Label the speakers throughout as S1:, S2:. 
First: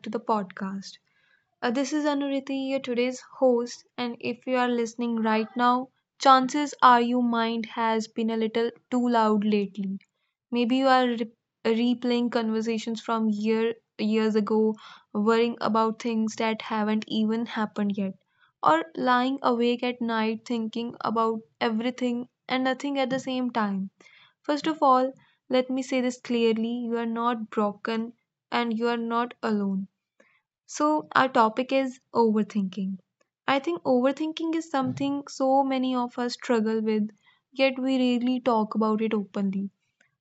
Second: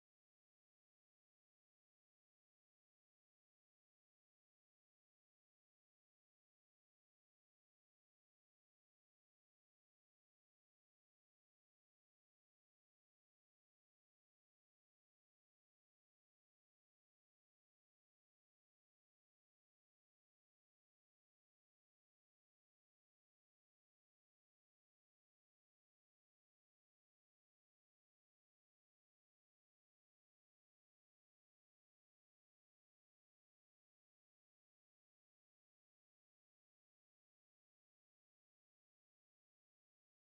S1: to the podcast. This is Anuriti, your today's host, and if you are listening right now, chances are your mind has been a little too loud lately. Maybe you are replaying conversations from years ago, worrying about things that haven't even happened yet, or lying awake at night thinking about everything and nothing at the same time. First of all, let me say this clearly, you are not broken and you are not alone. So, our topic is overthinking. I think overthinking is something so many of us struggle with, yet we rarely talk about it openly.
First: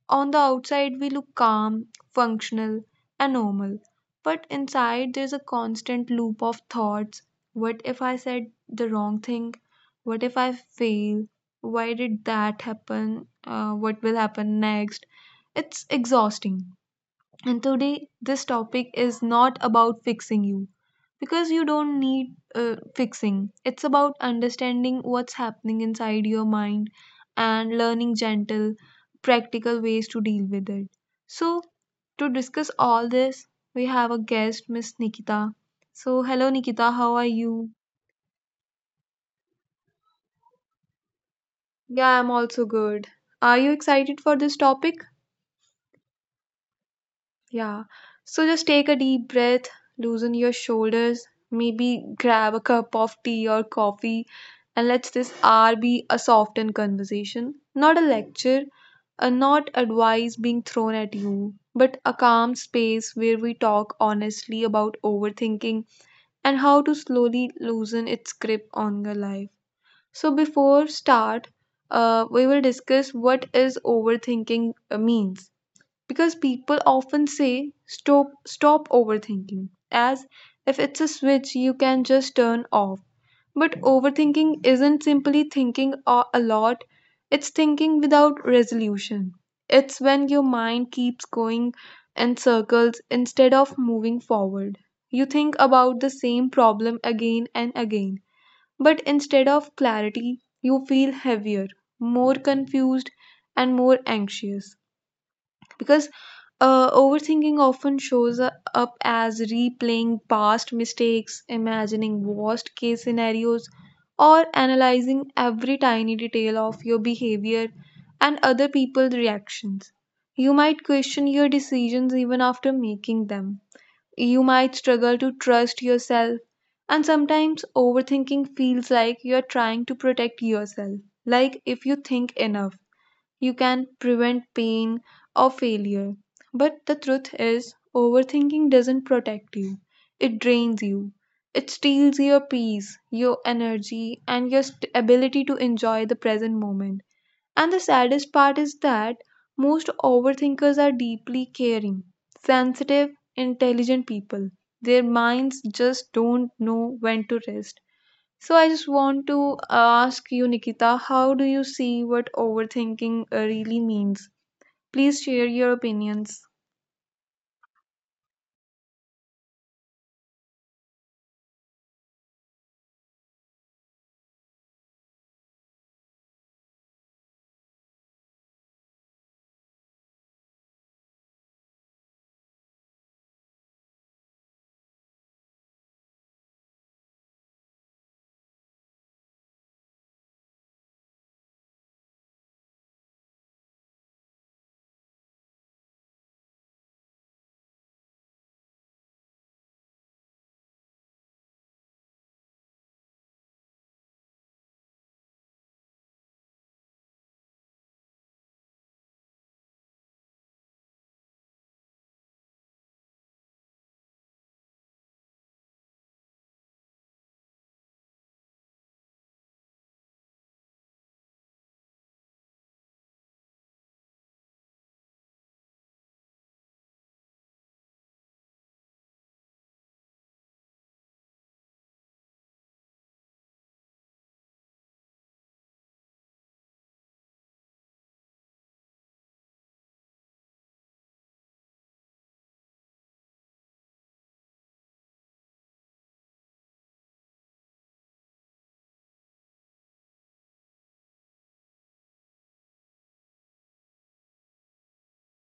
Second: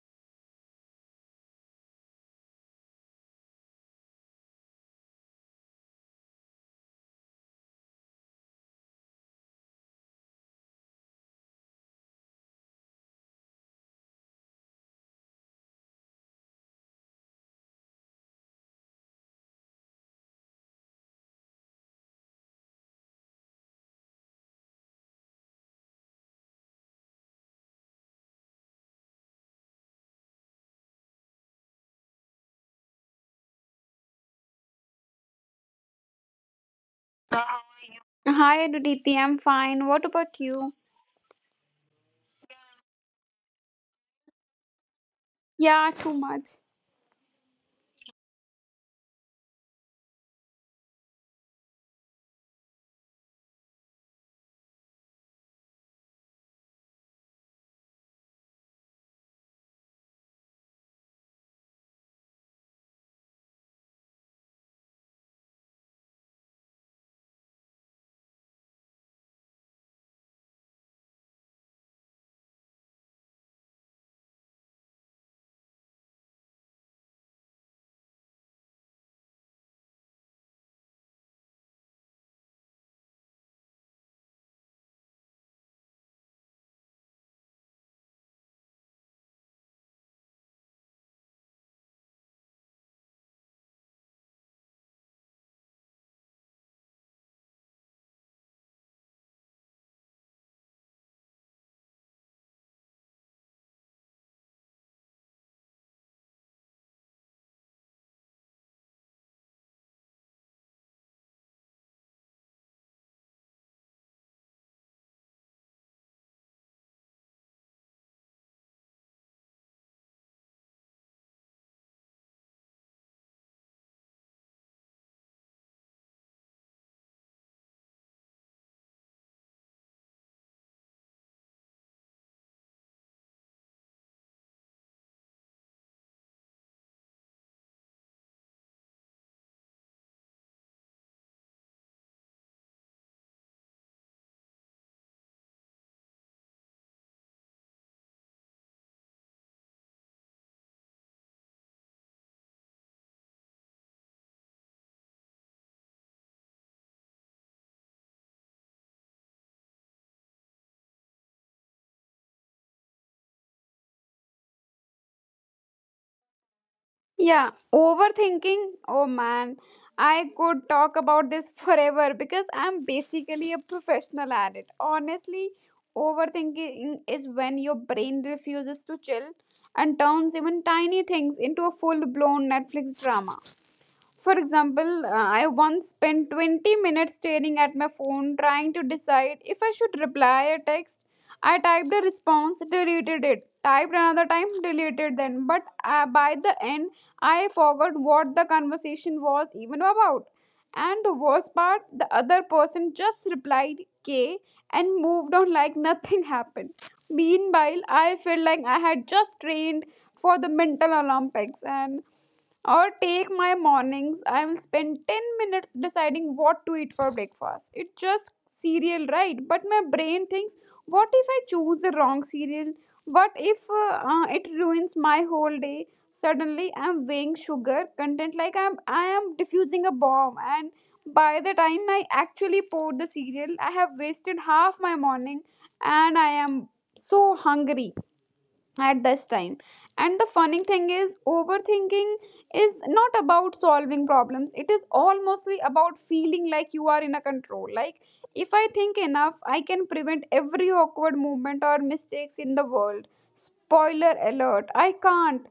S1: On the outside, we look calm, functional, and normal. But inside, there's a constant loop of thoughts. What if I said the wrong thing? What if I fail? Why did that happen? What will happen next? It's exhausting. And today, this topic is not about fixing you because you don't need fixing. It's about understanding what's happening inside your mind and learning gentle, practical ways to deal with it. So, to discuss all this, we have a guest, Miss Nikita. So, hello, Nikita, how are you?
S2: Hi, Aditi. I'm fine. What about you?
S1: Yeah, I'm also good. Are you excited for this topic?
S2: Yeah, too much.
S1: Yeah. So just take a deep breath, loosen your shoulders, maybe grab a cup of tea or coffee, and let this hour be a softened conversation, not a lecture, not advice being thrown at you, but a calm space where we talk honestly about overthinking and how to slowly loosen its grip on your life. So before start, we will discuss what is overthinking means, because people often say stop overthinking as if it's a switch you can just turn off. But overthinking isn't simply thinking a lot, it's thinking without resolution. It's when your mind keeps going in circles instead of moving forward. You think about the same problem again and again, but instead of clarity you feel heavier, more confused, and more anxious. Because overthinking often shows up as replaying past mistakes, imagining worst case scenarios, or analyzing every tiny detail of your behavior and other people's reactions. You might question your decisions even after making them. You might struggle to trust yourself, and sometimes overthinking feels like you're trying to protect yourself, like if you think enough you can prevent pain or failure. But the truth is, overthinking doesn't protect you, it drains you. It steals your peace, your energy, and your ability to enjoy the present moment. And the saddest part is that most overthinkers are deeply caring, sensitive, intelligent people. Their minds just don't know when to rest. So I just want to ask you, Nikita, how do you see what overthinking really means? Please share your opinions.
S2: Yeah, overthinking. Oh man, I could talk about this forever because I'm basically a professional at it. Honestly, overthinking is when your brain refuses to chill and turns even tiny things into a full blown Netflix drama. For example, I once spent 20 minutes staring at my phone trying to decide if I should reply a text. I typed a response, deleted it, typed another time, deleted then. But by the end, I forgot what the conversation was even about. And the worst part, the other person just replied K and moved on like nothing happened. Meanwhile, I felt like I had just trained for the mental Olympics, and or take my mornings, I will spend 10 minutes deciding what to eat for breakfast. It's just cereal, right? But my brain thinks, what if I choose the wrong cereal? What if it ruins my whole day? Suddenly, I'm weighing sugar content like I am diffusing a bomb, and by the time I actually pour the cereal, I have wasted half my morning, and I am so hungry at this time. And the funny thing is, overthinking is not about solving problems, it is almostly about feeling like you are in a control. Like if I think enough, I can prevent every awkward movement or mistakes in the world. Spoiler alert, I can't.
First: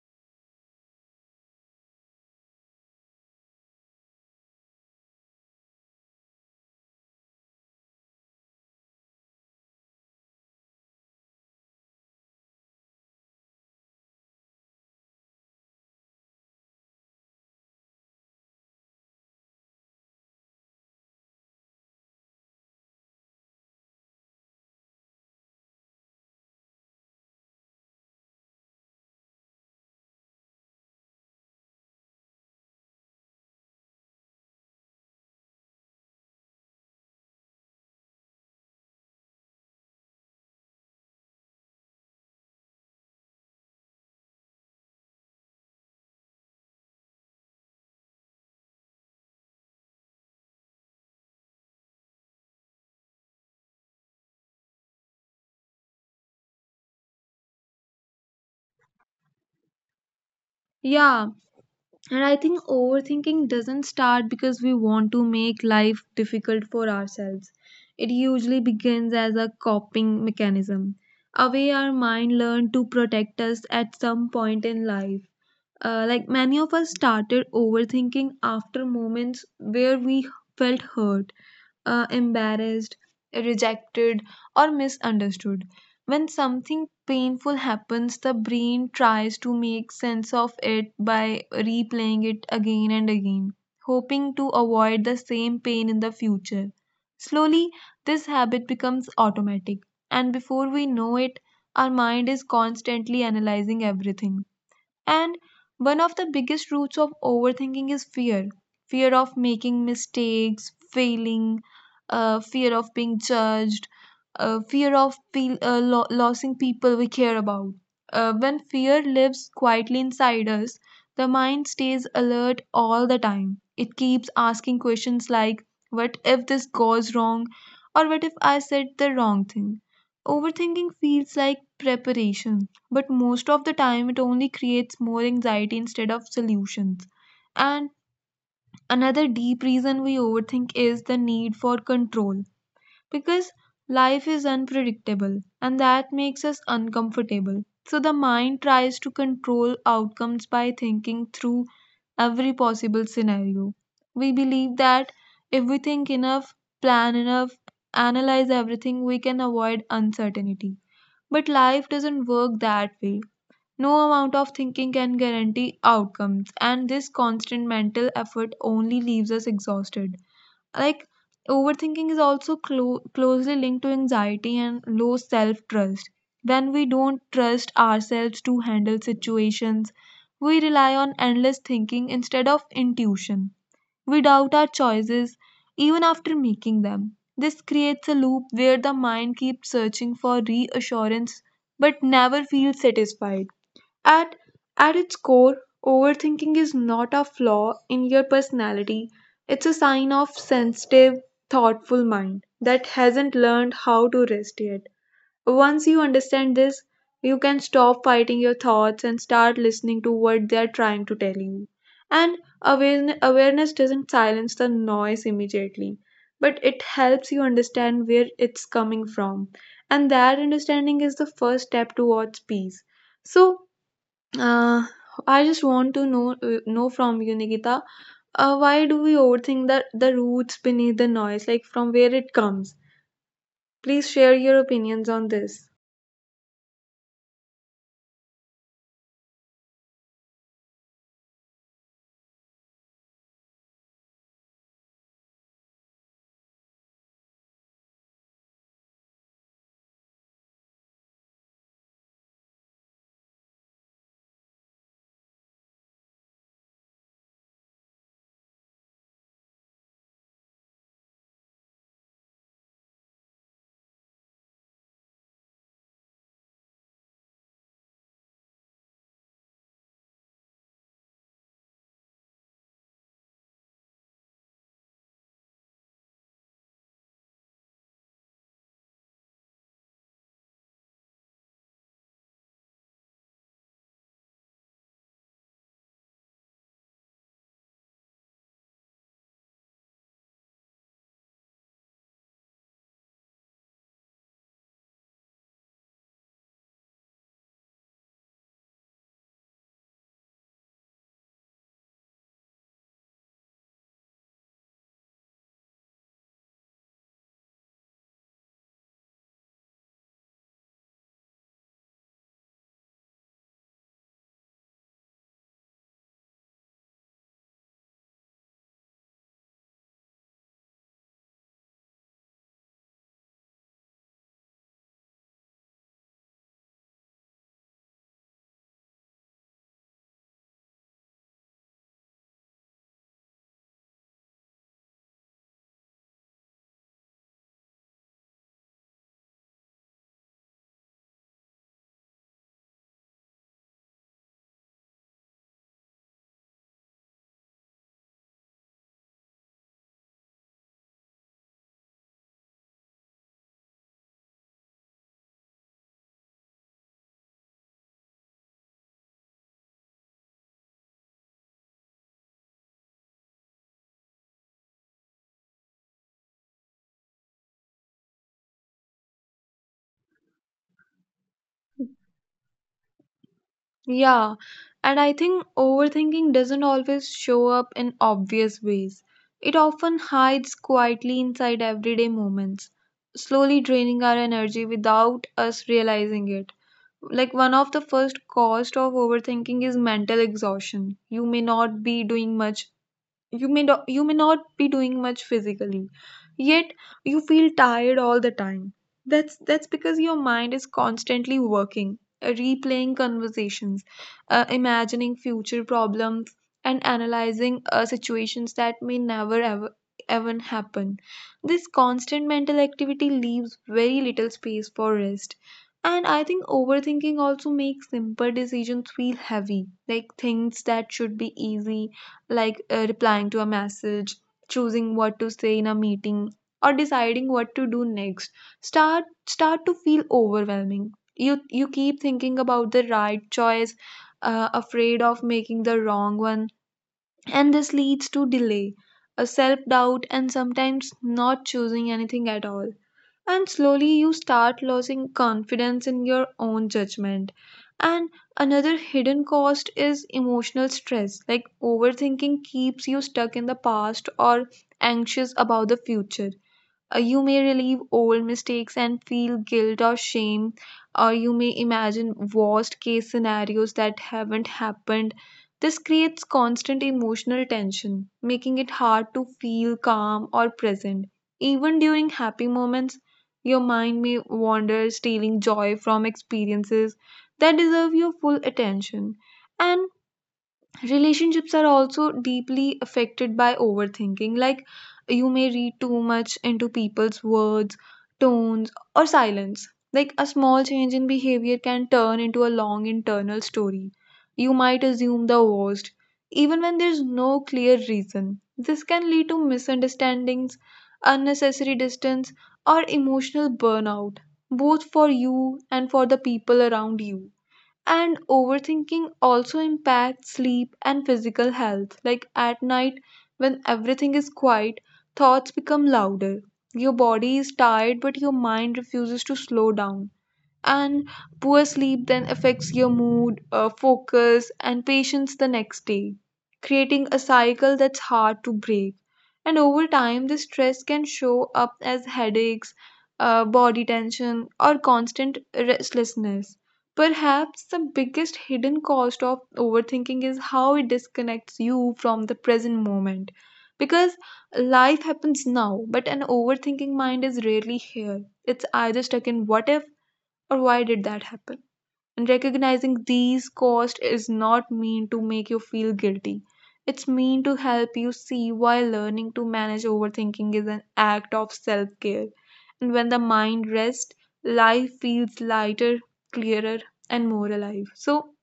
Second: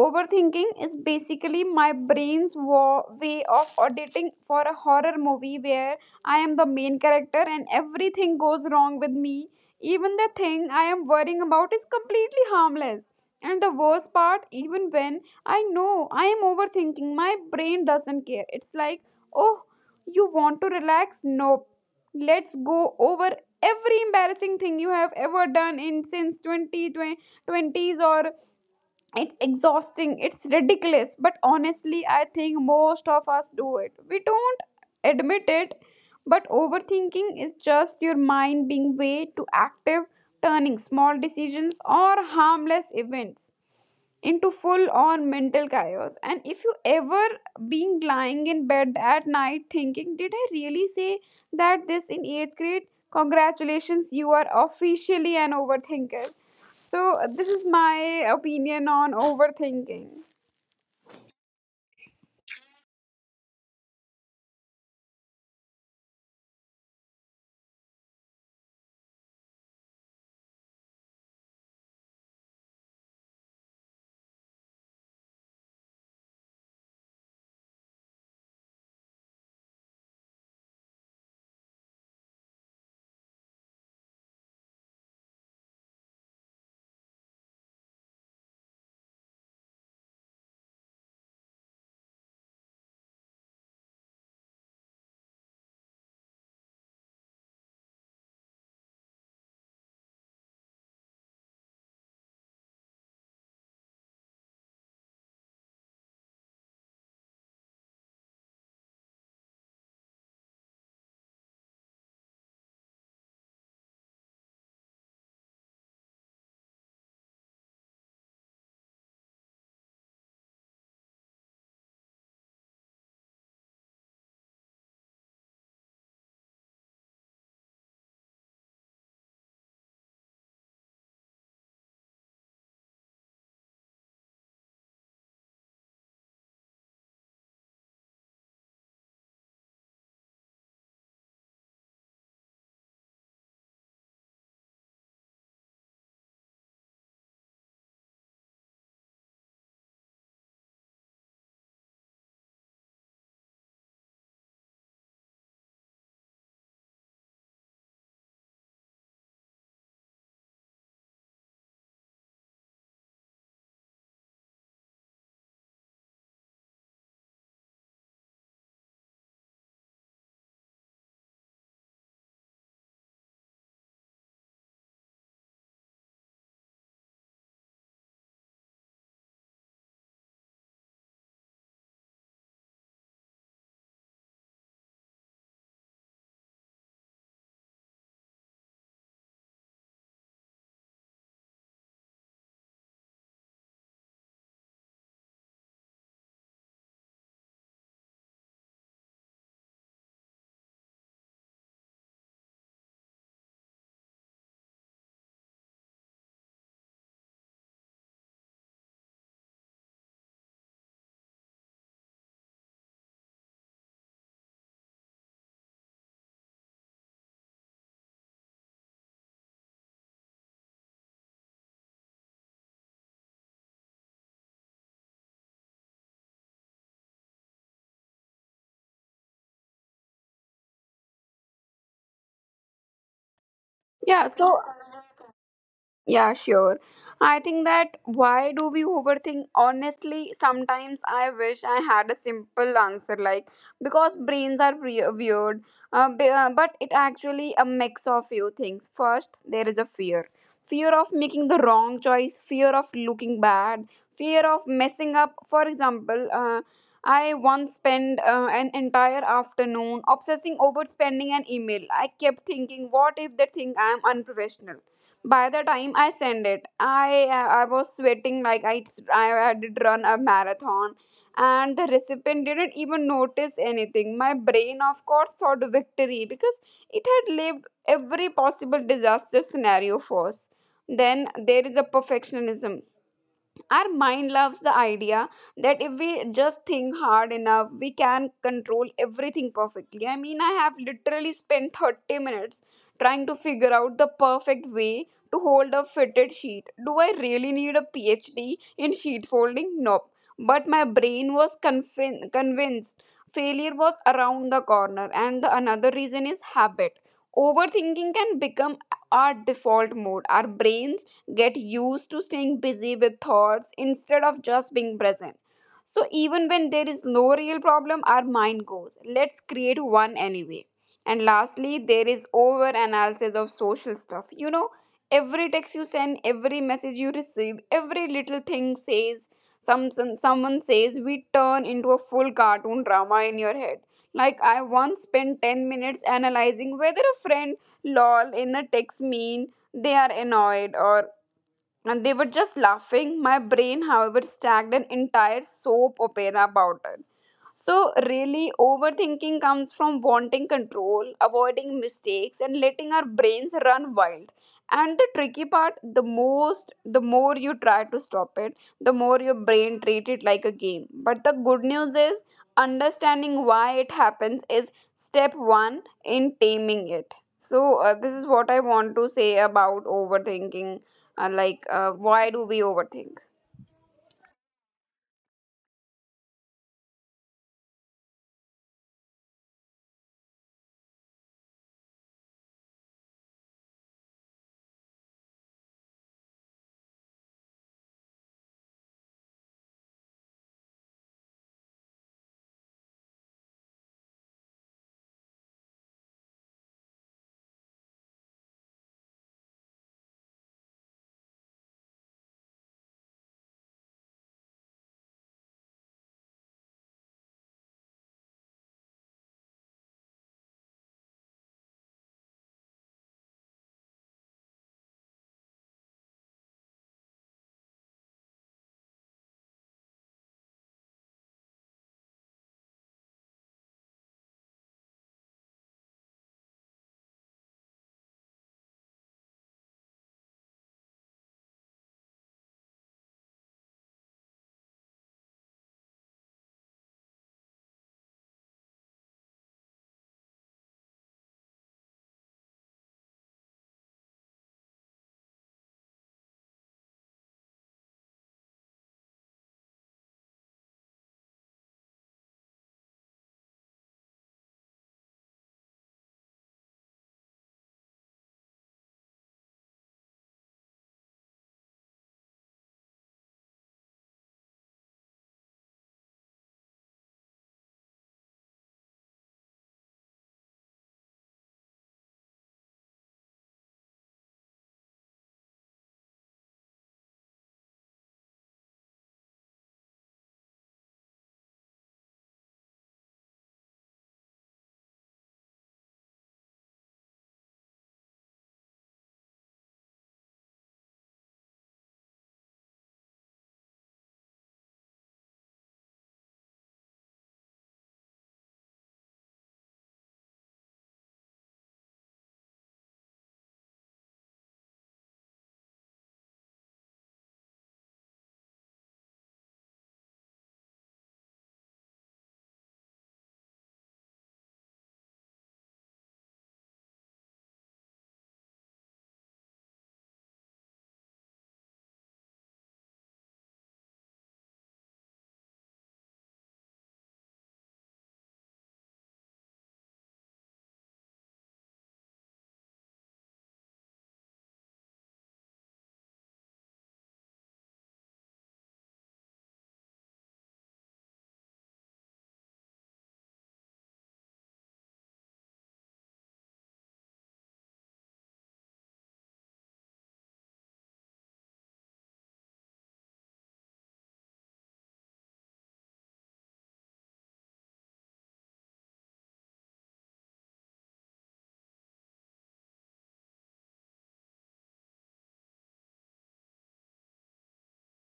S2: Overthinking is basically my brain's way of auditing for a horror movie where I am the main character and everything goes wrong with me, even the thing I am worrying about is completely harmless. And the worst part, even when I know I am overthinking, my brain doesn't care. It's like, oh, you want to relax? Nope. Let's go over every embarrassing thing you have ever done in since 20, twenties, or it's exhausting, it's ridiculous, but honestly I think most of us do it, we don't admit it. But overthinking is just your mind being way too active, turning small decisions or harmless events into full on mental chaos. And if you ever being lying in bed at night thinking, did I really say that this in 8th grade, congratulations, you are officially an overthinker. So this is my opinion on overthinking.
S1: Yeah, and I think overthinking doesn't start because we want to make life difficult for ourselves. It usually begins as a coping mechanism, a way our mind learned to protect us at some point in life. Like many of us started overthinking after moments where we felt hurt, embarrassed, rejected, or misunderstood. When something painful happens, the brain tries to make sense of it by replaying it again and again, hoping to avoid the same pain in the future. Slowly, this habit becomes automatic, and before we know it, our mind is constantly analyzing everything. And one of the biggest roots of overthinking is fear, fear of making mistakes, failing, fear of being judged, fear of feel, lo- losing people we care about. When fear lives quietly inside us, the mind stays alert all the time. It keeps asking questions like, what if this goes wrong? Or what if I said the wrong thing? Overthinking feels like preparation, but most of the time, it only creates more anxiety instead of solutions. And another deep reason we overthink is the need for control, because life is unpredictable and that makes us uncomfortable. So the mind tries to control outcomes by thinking through every possible scenario. We believe that if we think enough, plan enough, analyze everything, we can avoid uncertainty. But life doesn't work that way. No amount of thinking can guarantee outcomes, and this constant mental effort only leaves us exhausted. Like, overthinking is also closely linked to anxiety and low self trust. When we don't trust ourselves to handle situations, we rely on endless thinking instead of intuition. We doubt our choices even after making them. This creates a loop where the mind keeps searching for reassurance but never feels satisfied. At, at its core, overthinking is not a flaw in your personality. It's a sign of sensitive, thoughtful mind that hasn't learned how to rest yet. Once you understand this, you can stop fighting your thoughts and start listening to what they are trying to tell you. And awareness doesn't silence the noise immediately, but it helps you understand where it's coming from. And that understanding is the first step towards peace. So, uh, I just want to know from you, Nikita. Why do we overthink, the roots beneath the noise, like from where it comes? Please share your
S2: yeah so
S1: opinions on this.
S2: Yeah, sure. I think that why do we overthink? Honestly, sometimes I wish I had a simple answer like because brains are weird, but it actually a mix of few things. First, there is a fear. Fear of making the wrong choice, fear of looking bad, fear of messing up. For example, I once spent an entire afternoon obsessing over spending an email. I kept thinking, what if they think I am unprofessional? By the time I send it, I was sweating like I did run a marathon, and the recipient didn't even notice anything. My brain, of course, thought victory because it had lived every possible disaster scenario first. Then there is a perfectionism. Our mind loves the idea that if we just think hard enough we can control everything perfectly. I mean, I have literally spent 30 minutes trying to figure out the perfect way to hold a fitted sheet. Do I really need a PhD in sheet folding? Nope. But my brain was convinced failure was around the corner. And the another reason is habit. Overthinking can become our default mode. Our brains get used to staying busy with thoughts instead of just being present. So, even when there is no real problem, our mind goes, let's create one anyway. And lastly, there is over analysis of social stuff. You know, every text you send, every message you receive, every little thing says, someone says, we turn into a full cartoon drama in your head. Like I once spent 10 minutes analyzing whether a friend lol in a text mean they are annoyed, or and they were just laughing. My brain, however, stacked an entire soap opera about it. So, really, overthinking comes from wanting control, avoiding mistakes, and letting our brains run wild. And the tricky part, the more you try to stop it, the more your brain treat it like a game. But the good news is, understanding why it happens is step one in taming it. So, this is what I want to say about overthinking, why do we overthink.
S1: Yeah, and I think overthinking doesn't always show up in obvious ways. It often hides quietly inside everyday moments, slowly draining our energy without us realizing it. Like one of the first cost of overthinking is mental exhaustion. You may not be doing much, you may not be doing much physically, yet you feel tired all the time. That's because your mind is constantly working, replaying conversations, imagining future problems, and analyzing situations that may never ever even happen. This constant mental activity leaves very little space for rest. And I think overthinking also makes simple decisions feel heavy, like things that should be easy, like replying to a message, choosing what to say in a meeting, or deciding what to do next start to feel overwhelming. You keep thinking about the right choice, afraid of making the wrong one, and this leads to delay, a self doubt, and sometimes not choosing anything at all. And slowly you start losing confidence in your own judgment. And another hidden cost is emotional stress, like overthinking keeps you stuck in the past or anxious about the future. You may relive old mistakes and feel guilt or shame, or you may imagine worst case scenarios that haven't happened. This creates constant emotional tension, making it hard to feel calm or present. Even during happy moments, your mind may wander, stealing joy from experiences that deserve your full attention. And relationships are also deeply affected by overthinking. Like you may read too much into people's words, tones, or silence. Like a small change in behavior can turn into a long internal story. You might assume the worst even when there's no clear reason. This can lead to misunderstandings, unnecessary distance, or emotional burnout, both for you and for the people around you. And overthinking also impacts sleep and physical health. Like at night, when everything is quiet, thoughts become louder. Your body is tired, but your mind refuses to slow down, and poor sleep then affects your mood, focus, and patience the next day, creating a cycle that's hard to break. And over time, this stress can show up as headaches, body tension, or constant restlessness. Perhaps the biggest hidden cost of overthinking is how it disconnects you from the present moment. Because life happens now, but an overthinking mind is rarely here. It's either stuck in what if or why did that happen? And recognizing these costs is not mean to make you feel guilty. It's mean to help you see why learning to manage overthinking is an act of self care. And when the mind rests, life feels lighter, clearer, and more alive. So,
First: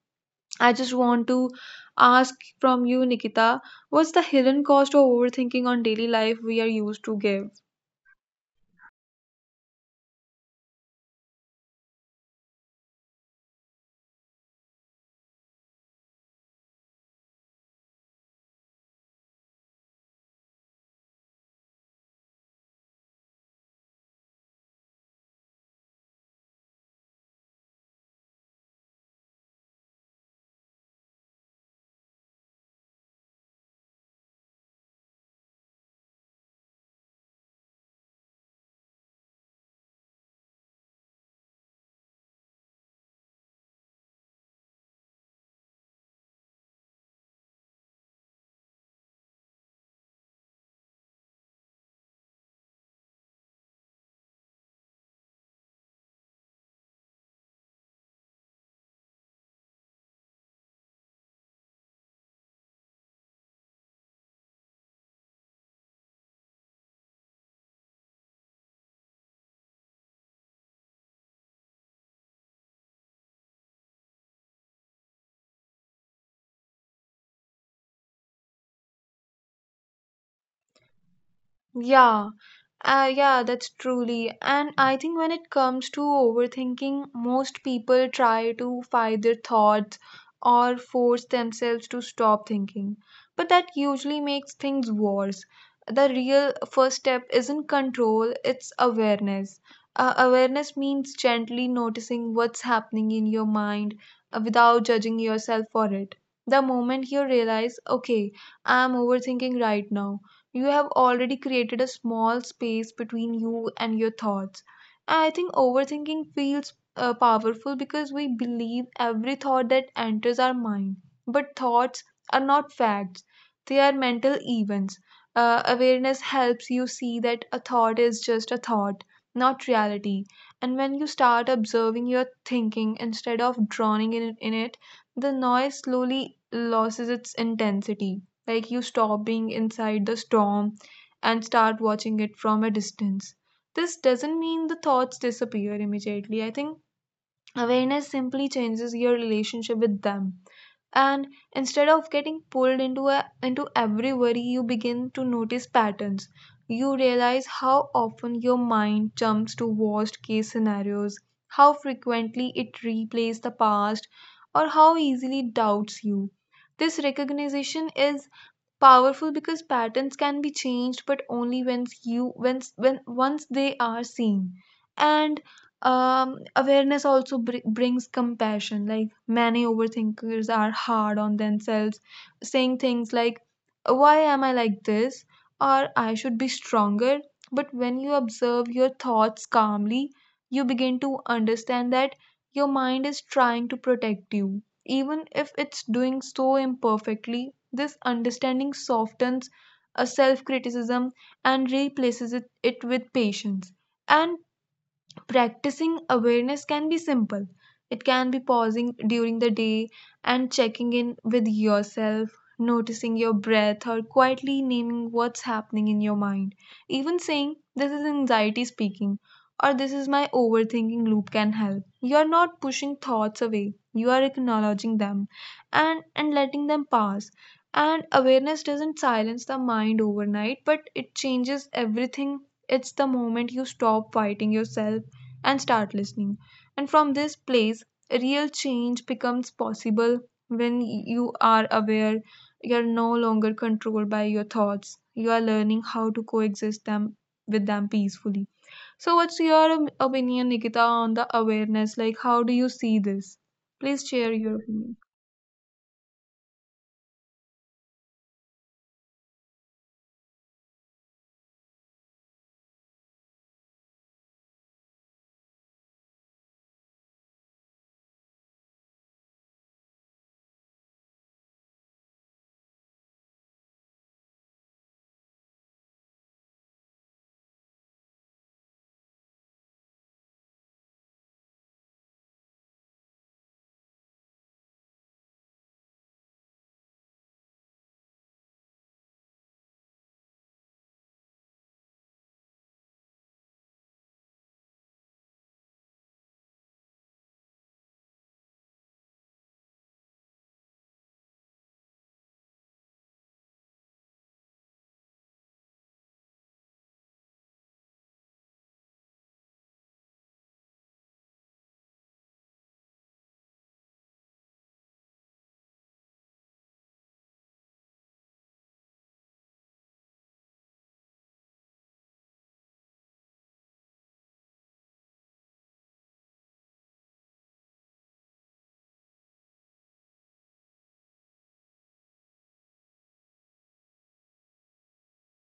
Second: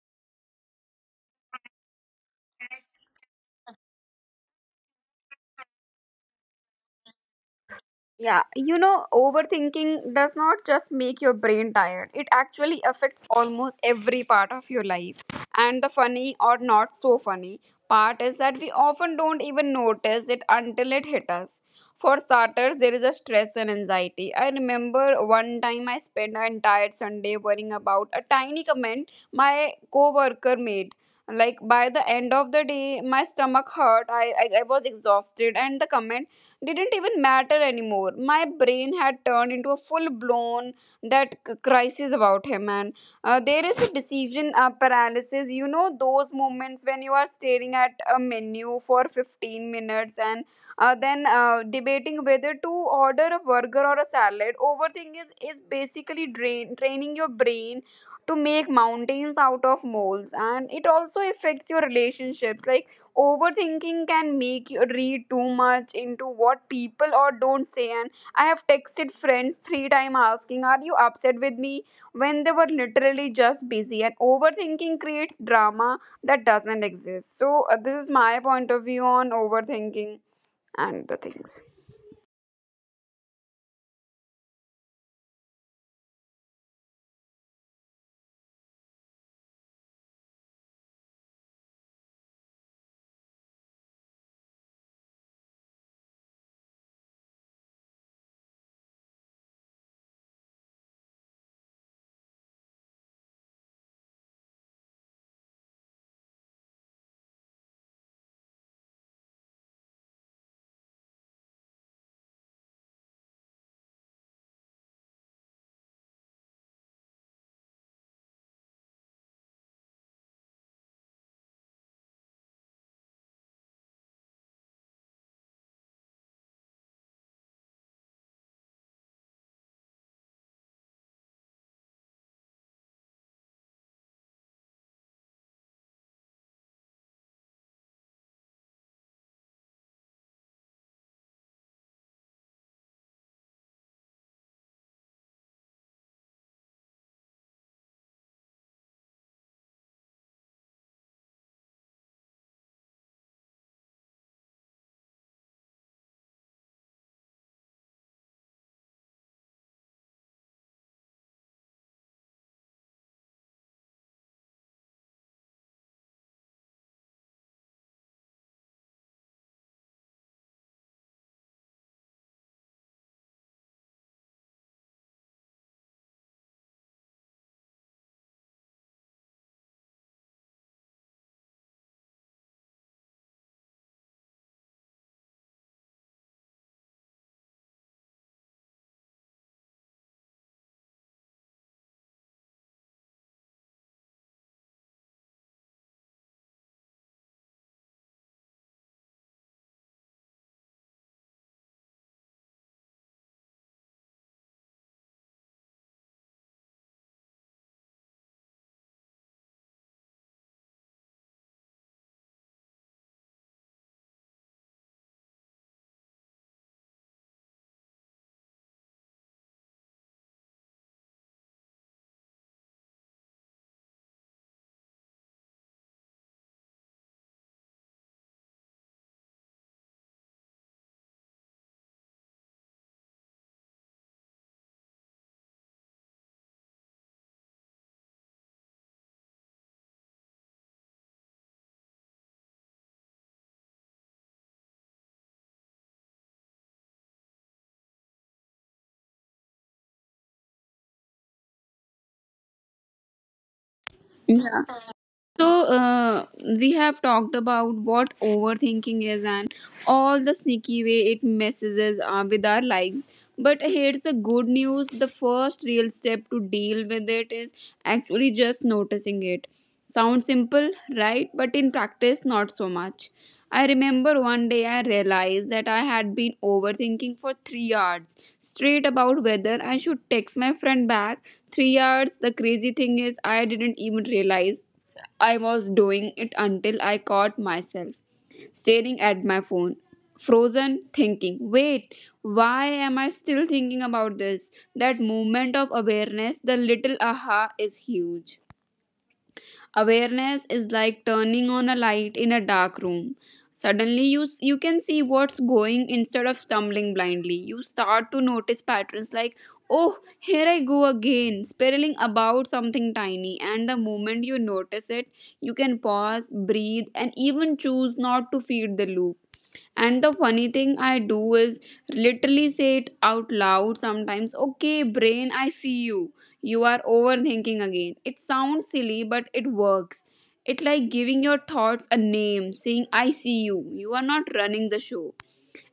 S1: I just want to ask from you, Nikita, what's the hidden cost of overthinking on daily life we are used to give?
S2: Yeah, you know, overthinking does not just make your brain tired, it actually affects almost every part of your life. And the funny or not so funny part is that we often don't even notice it until it hits us. For starters, there is a stress and anxiety. I remember one time I spent an entire Sunday worrying about a tiny comment my coworker made. Like by the end of the day, my stomach hurt, I was exhausted, and the comment didn't even matter anymore. My brain had turned into a full blown that crisis about him, and there is a decision paralysis. You know those moments when you are staring at a menu for 15 minutes, and then debating whether to order a burger or a salad. Overthinking is basically drain training your brain to make mountains out of moles. And it also affects your relationships. Like overthinking can make you read too much into what people or don't say, and I have texted friends three times asking, are you upset with me, when they were literally just busy. And overthinking creates drama that doesn't exist. So this is my point of view on overthinking and the things.
S1: Yeah, yeah, that's truly. And I think when it comes to overthinking, most people try to fight their thoughts or force themselves to stop thinking. But that usually makes things worse. The real first step isn't control, it's awareness. Awareness means gently noticing what's happening in your mind without judging yourself for it. The moment you realize, okay, I'm overthinking right now, you have already created a small space between you and your thoughts. I think overthinking feels powerful because we believe every thought that enters our mind. But thoughts are not facts, they are mental events. Awareness helps you see that a thought is just a thought, not reality. And when you start observing your thinking instead of drowning in it, the noise slowly loses its intensity. Like you stop being inside the storm and start watching it from a distance. This doesn't mean the thoughts disappear immediately. I think awareness simply changes your relationship with them. And instead of getting pulled into a into every worry, you begin to notice patterns. You realize how often your mind jumps to worst case scenarios, how frequently it replays the past, or how easily doubts you. This recognition is powerful because patterns can be changed but only when you when once they are seen. And awareness also brings compassion. Like many overthinkers are hard on themselves, saying things like, why am I like this, or I should be stronger. But when you observe your thoughts calmly, you begin to understand that your mind is trying to protect you, even if it's doing so imperfectly. This understanding softens a self criticism and replaces it with patience. And practicing awareness can be simple. It can be pausing during the day and checking in with yourself, noticing your breath, or quietly naming what's happening in your mind. Even saying, this is anxiety speaking, or this is my overthinking loop can help. You are not pushing thoughts away, you are acknowledging them and letting them pass. And awareness doesn't silence the mind overnight, but it changes everything. It's the moment you stop fighting yourself and start listening. And from this place, real change becomes possible. When you are aware, you are no longer controlled by your thoughts. You are learning how to coexist them with them peacefully. So, what's your opinion, Nikita, on the awareness? Like, how do you see this? Please share
S2: Yeah.
S1: your opinion.
S2: So, we have talked about what overthinking is and all the sneaky way it messes with our lives. But here's the good news, the first real step to deal with it is actually just noticing it. Sounds simple, right? But in practice, not so much. I remember one day I realized that I had been overthinking for 3 hours straight about whether I should text my friend back. 3 hours. The crazy thing is, I didn't even realize I was doing it until I caught myself staring at my phone, frozen, thinking, wait, why am I still thinking about this? That moment of awareness, the little aha, is huge. Awareness is like turning on a light in a dark room. Suddenly you can see what's going instead of stumbling blindly. You start to notice patterns like, oh, here I go again spiraling about something tiny. And the moment you notice it, you can pause, breathe, and even choose not to feed the loop. And the funny thing I do is literally say it out loud sometimes. Okay, brain, I see you. You are overthinking again. It sounds silly, but it works. It's like giving your thoughts a name, saying, I see you. You are not running the show.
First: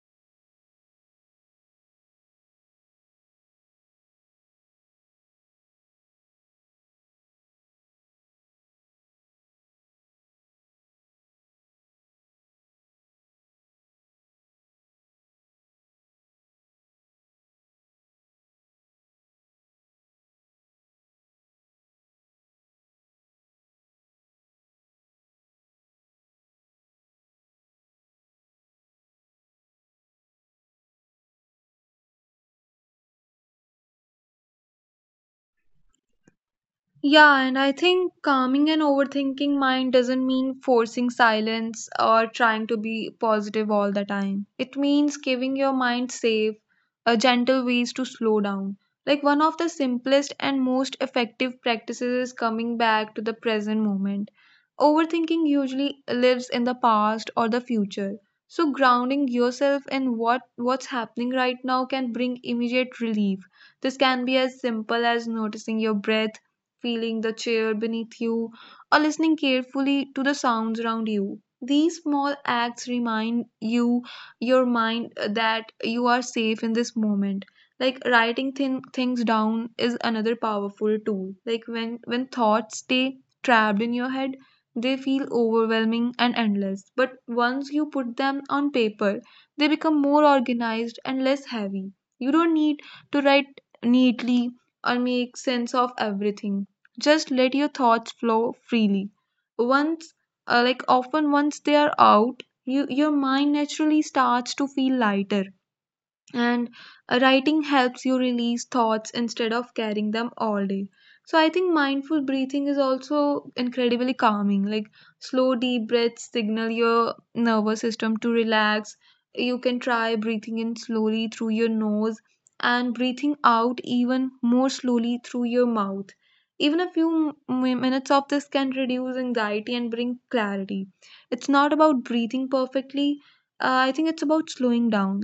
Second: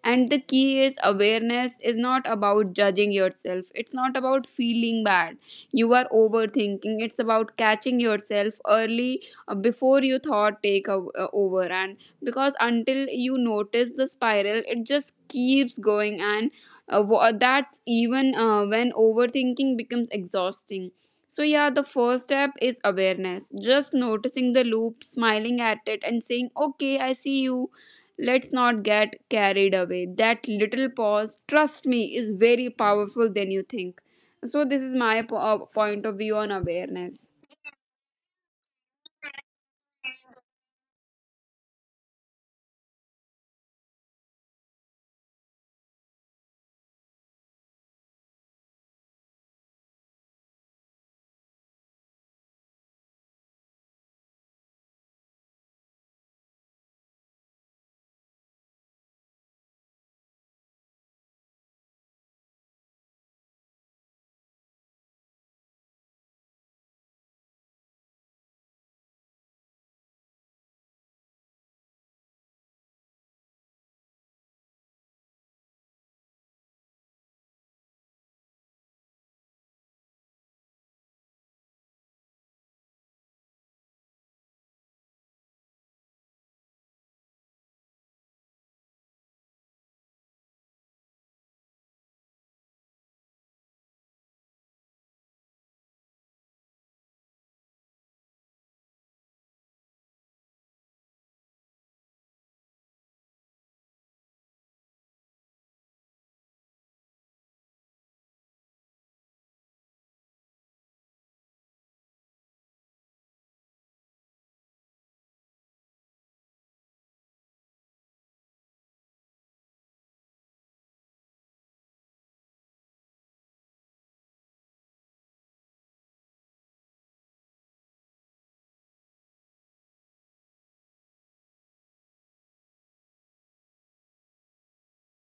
S2: And the key is, awareness is not about judging yourself, it's not about feeling bad. You are overthinking, it's about catching yourself early before you thought take over. And because until you notice the spiral, it just keeps going. And that's even when overthinking becomes exhausting. So, yeah, the first step is awareness. Just noticing the loop, smiling at it, and saying, okay, I see you. Let's not get carried away. That little pause, trust me, is very powerful than you think. So, this is my point of view on awareness.
S1: Yeah, and I think calming an overthinking mind doesn't mean forcing silence or trying to be positive all the time. It means giving your mind safe, a gentle ways to slow down. Like one of the simplest and most effective practices is coming back to the present moment. Overthinking usually lives in the past or the future. So grounding yourself in what's happening right now can bring immediate relief. This can be as simple as noticing your breath, feeling the chair beneath you, or listening carefully to the sounds around you. These small acts remind you, your mind, that you are safe in this moment. Like writing things down is another powerful tool. Like when thoughts stay trapped in your head, they feel overwhelming and endless. But once you put them on paper, they become more organized and less heavy. You don't need to write neatly or make sense of everything, just let your thoughts flow freely. Once like often once they are out, your mind naturally starts to feel lighter. And writing helps you release thoughts instead of carrying them all day. So I think mindful breathing is also incredibly calming. Like slow deep breaths signal your nervous system to relax. You can try breathing in slowly through your nose and breathing out even more slowly through your mouth. Even a few minutes of this can reduce anxiety and bring clarity. It's not about breathing perfectly. I think it's about slowing down.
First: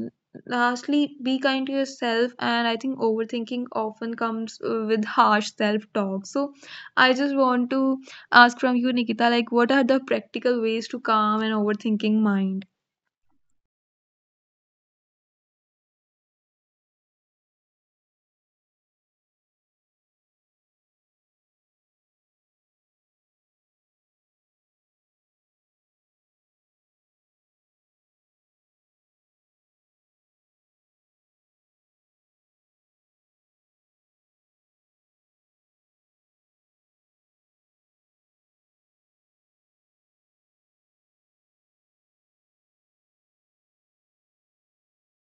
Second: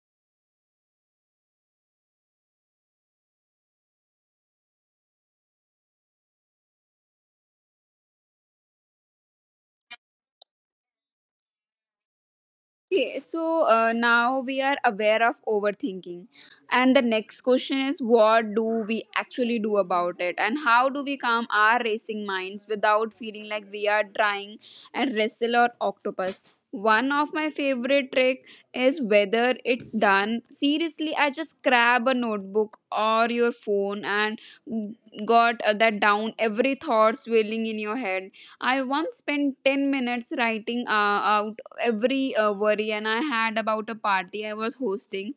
S1: Lastly, be kind to yourself. And I think overthinking often comes with harsh self talk. So I just want to ask from you, Nikita, like, what are the practical ways to calm an overthinking mind?
S2: Okay, so now we are aware of overthinking. And the next question is, what do we actually do about it? And how do we calm our racing minds without feeling like we are trying a wrestle or octopus? One of my favorite trick is whether it's done. Seriously, I just grab a notebook or your phone and got that down every thought swirling in your head. I once spent 10 minutes writing out every worry and I had about a party I was hosting.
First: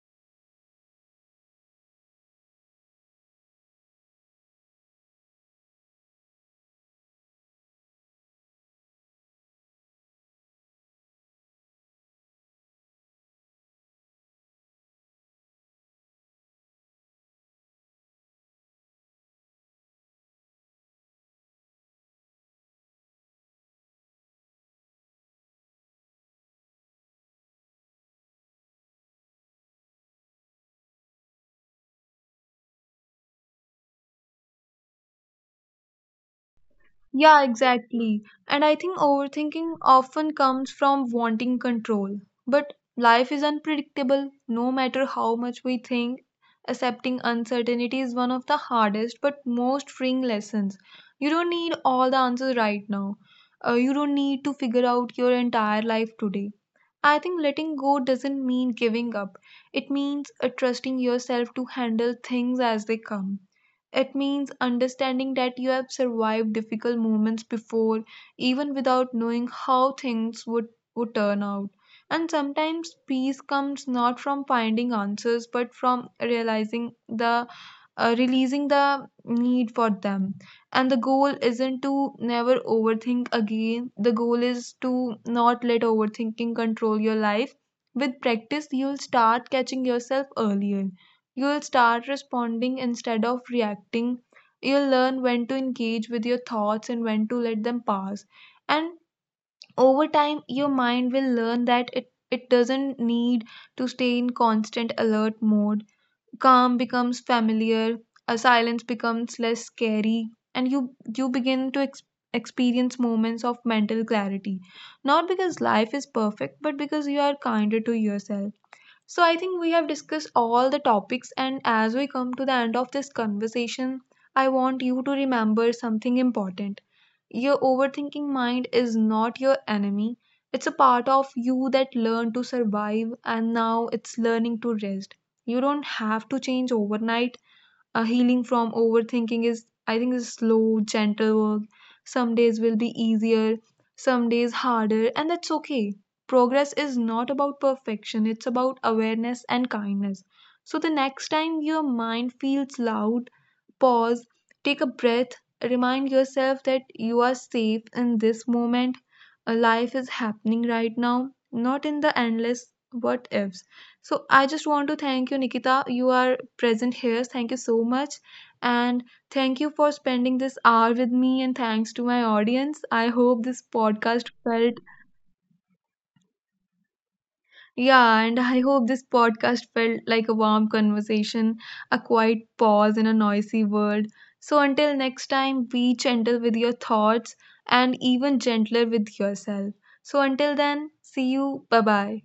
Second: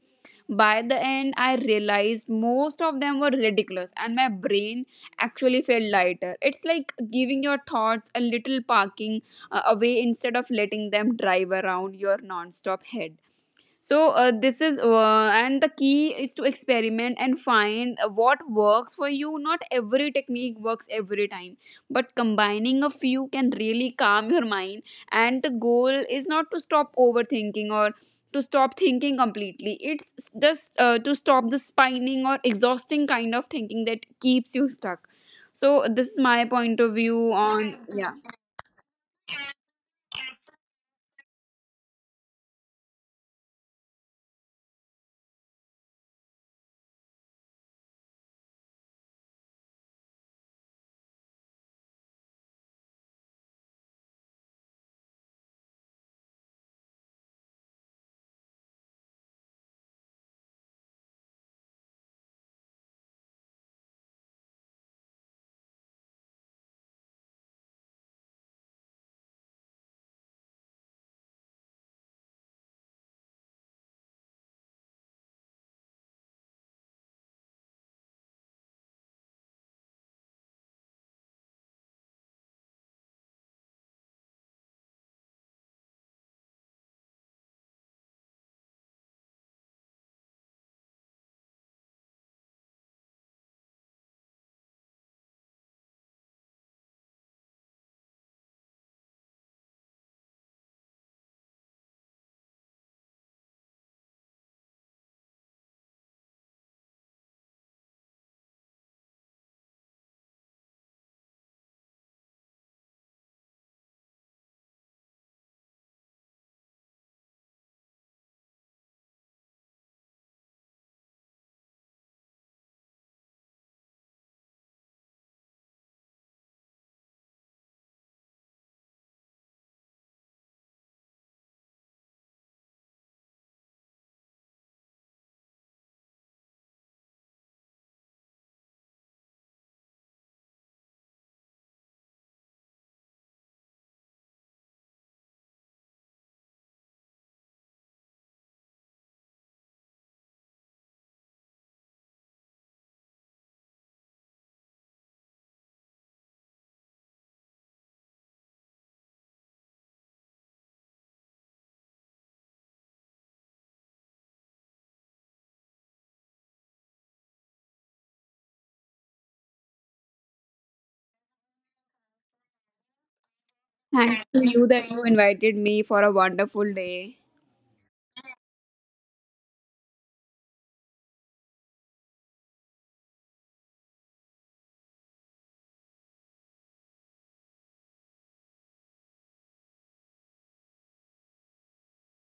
S2: By the end, I realized most of them were ridiculous, and my brain actually felt lighter. It's like giving your thoughts a little parking away instead of letting them drive around your non stop head. So this is and the key is to experiment and find what works for you. Not every technique works every time, but combining a few can really calm your mind. And the goal is not to stop overthinking or to stop thinking completely. It's just to stop the spinning or exhausting kind of thinking that keeps you stuck. So this is my point of view
S1: Yeah,
S2: on, yeah.
S1: exactly. And I think overthinking often comes from wanting control. But life is unpredictable. No matter how much we think, accepting uncertainty is one of the hardest but most freeing lessons. You don't need all the answers right now. You don't need to figure out your entire life today. I think letting go doesn't mean giving up. It means trusting yourself to handle things as they come. It means understanding that you have survived difficult moments before, even without knowing how things would turn out. And sometimes peace comes not from finding answers, but from realizing the releasing the need for them. And the goal isn't to never overthink again. The goal is to not let overthinking control your life. With practice, you'll start catching yourself earlier. You'll start responding instead of reacting. You'll learn when to engage with your thoughts and when to let them pass. And over time, your mind will learn that it doesn't need to stay in constant alert mode. Calm becomes familiar, a silence becomes less scary, and you begin to experience moments of mental clarity. Not because life is perfect, but because you are kinder to yourself. So I think we have discussed all the topics, and as we come to the end of this conversation, I want you to remember something important. Your overthinking mind is not your enemy. It's a part of you that learned to survive, and now it's learning to rest. You don't have to change overnight. Healing from overthinking is, I think, is slow gentle work. Some days will be easier, some days harder, and that's okay. Progress is not about perfection, it's about awareness and kindness. So the next time your mind feels loud, pause, take a breath, remind yourself that you are safe in this moment. A life is happening right now, not in the endless what ifs. So, I just want to thank you, Nikita. You are present here. Thank you so much. And thank you for spending this hour with me. And thanks to my audience. I hope this
S2: Thanks
S1: podcast
S2: to you
S1: felt,
S2: that you invited me for a wonderful day.
S1: yeah, and I hope this podcast felt like a warm conversation, a quiet pause in a noisy world. So until next time, be gentle with your thoughts and even gentler with yourself. So until then, see you. Bye bye.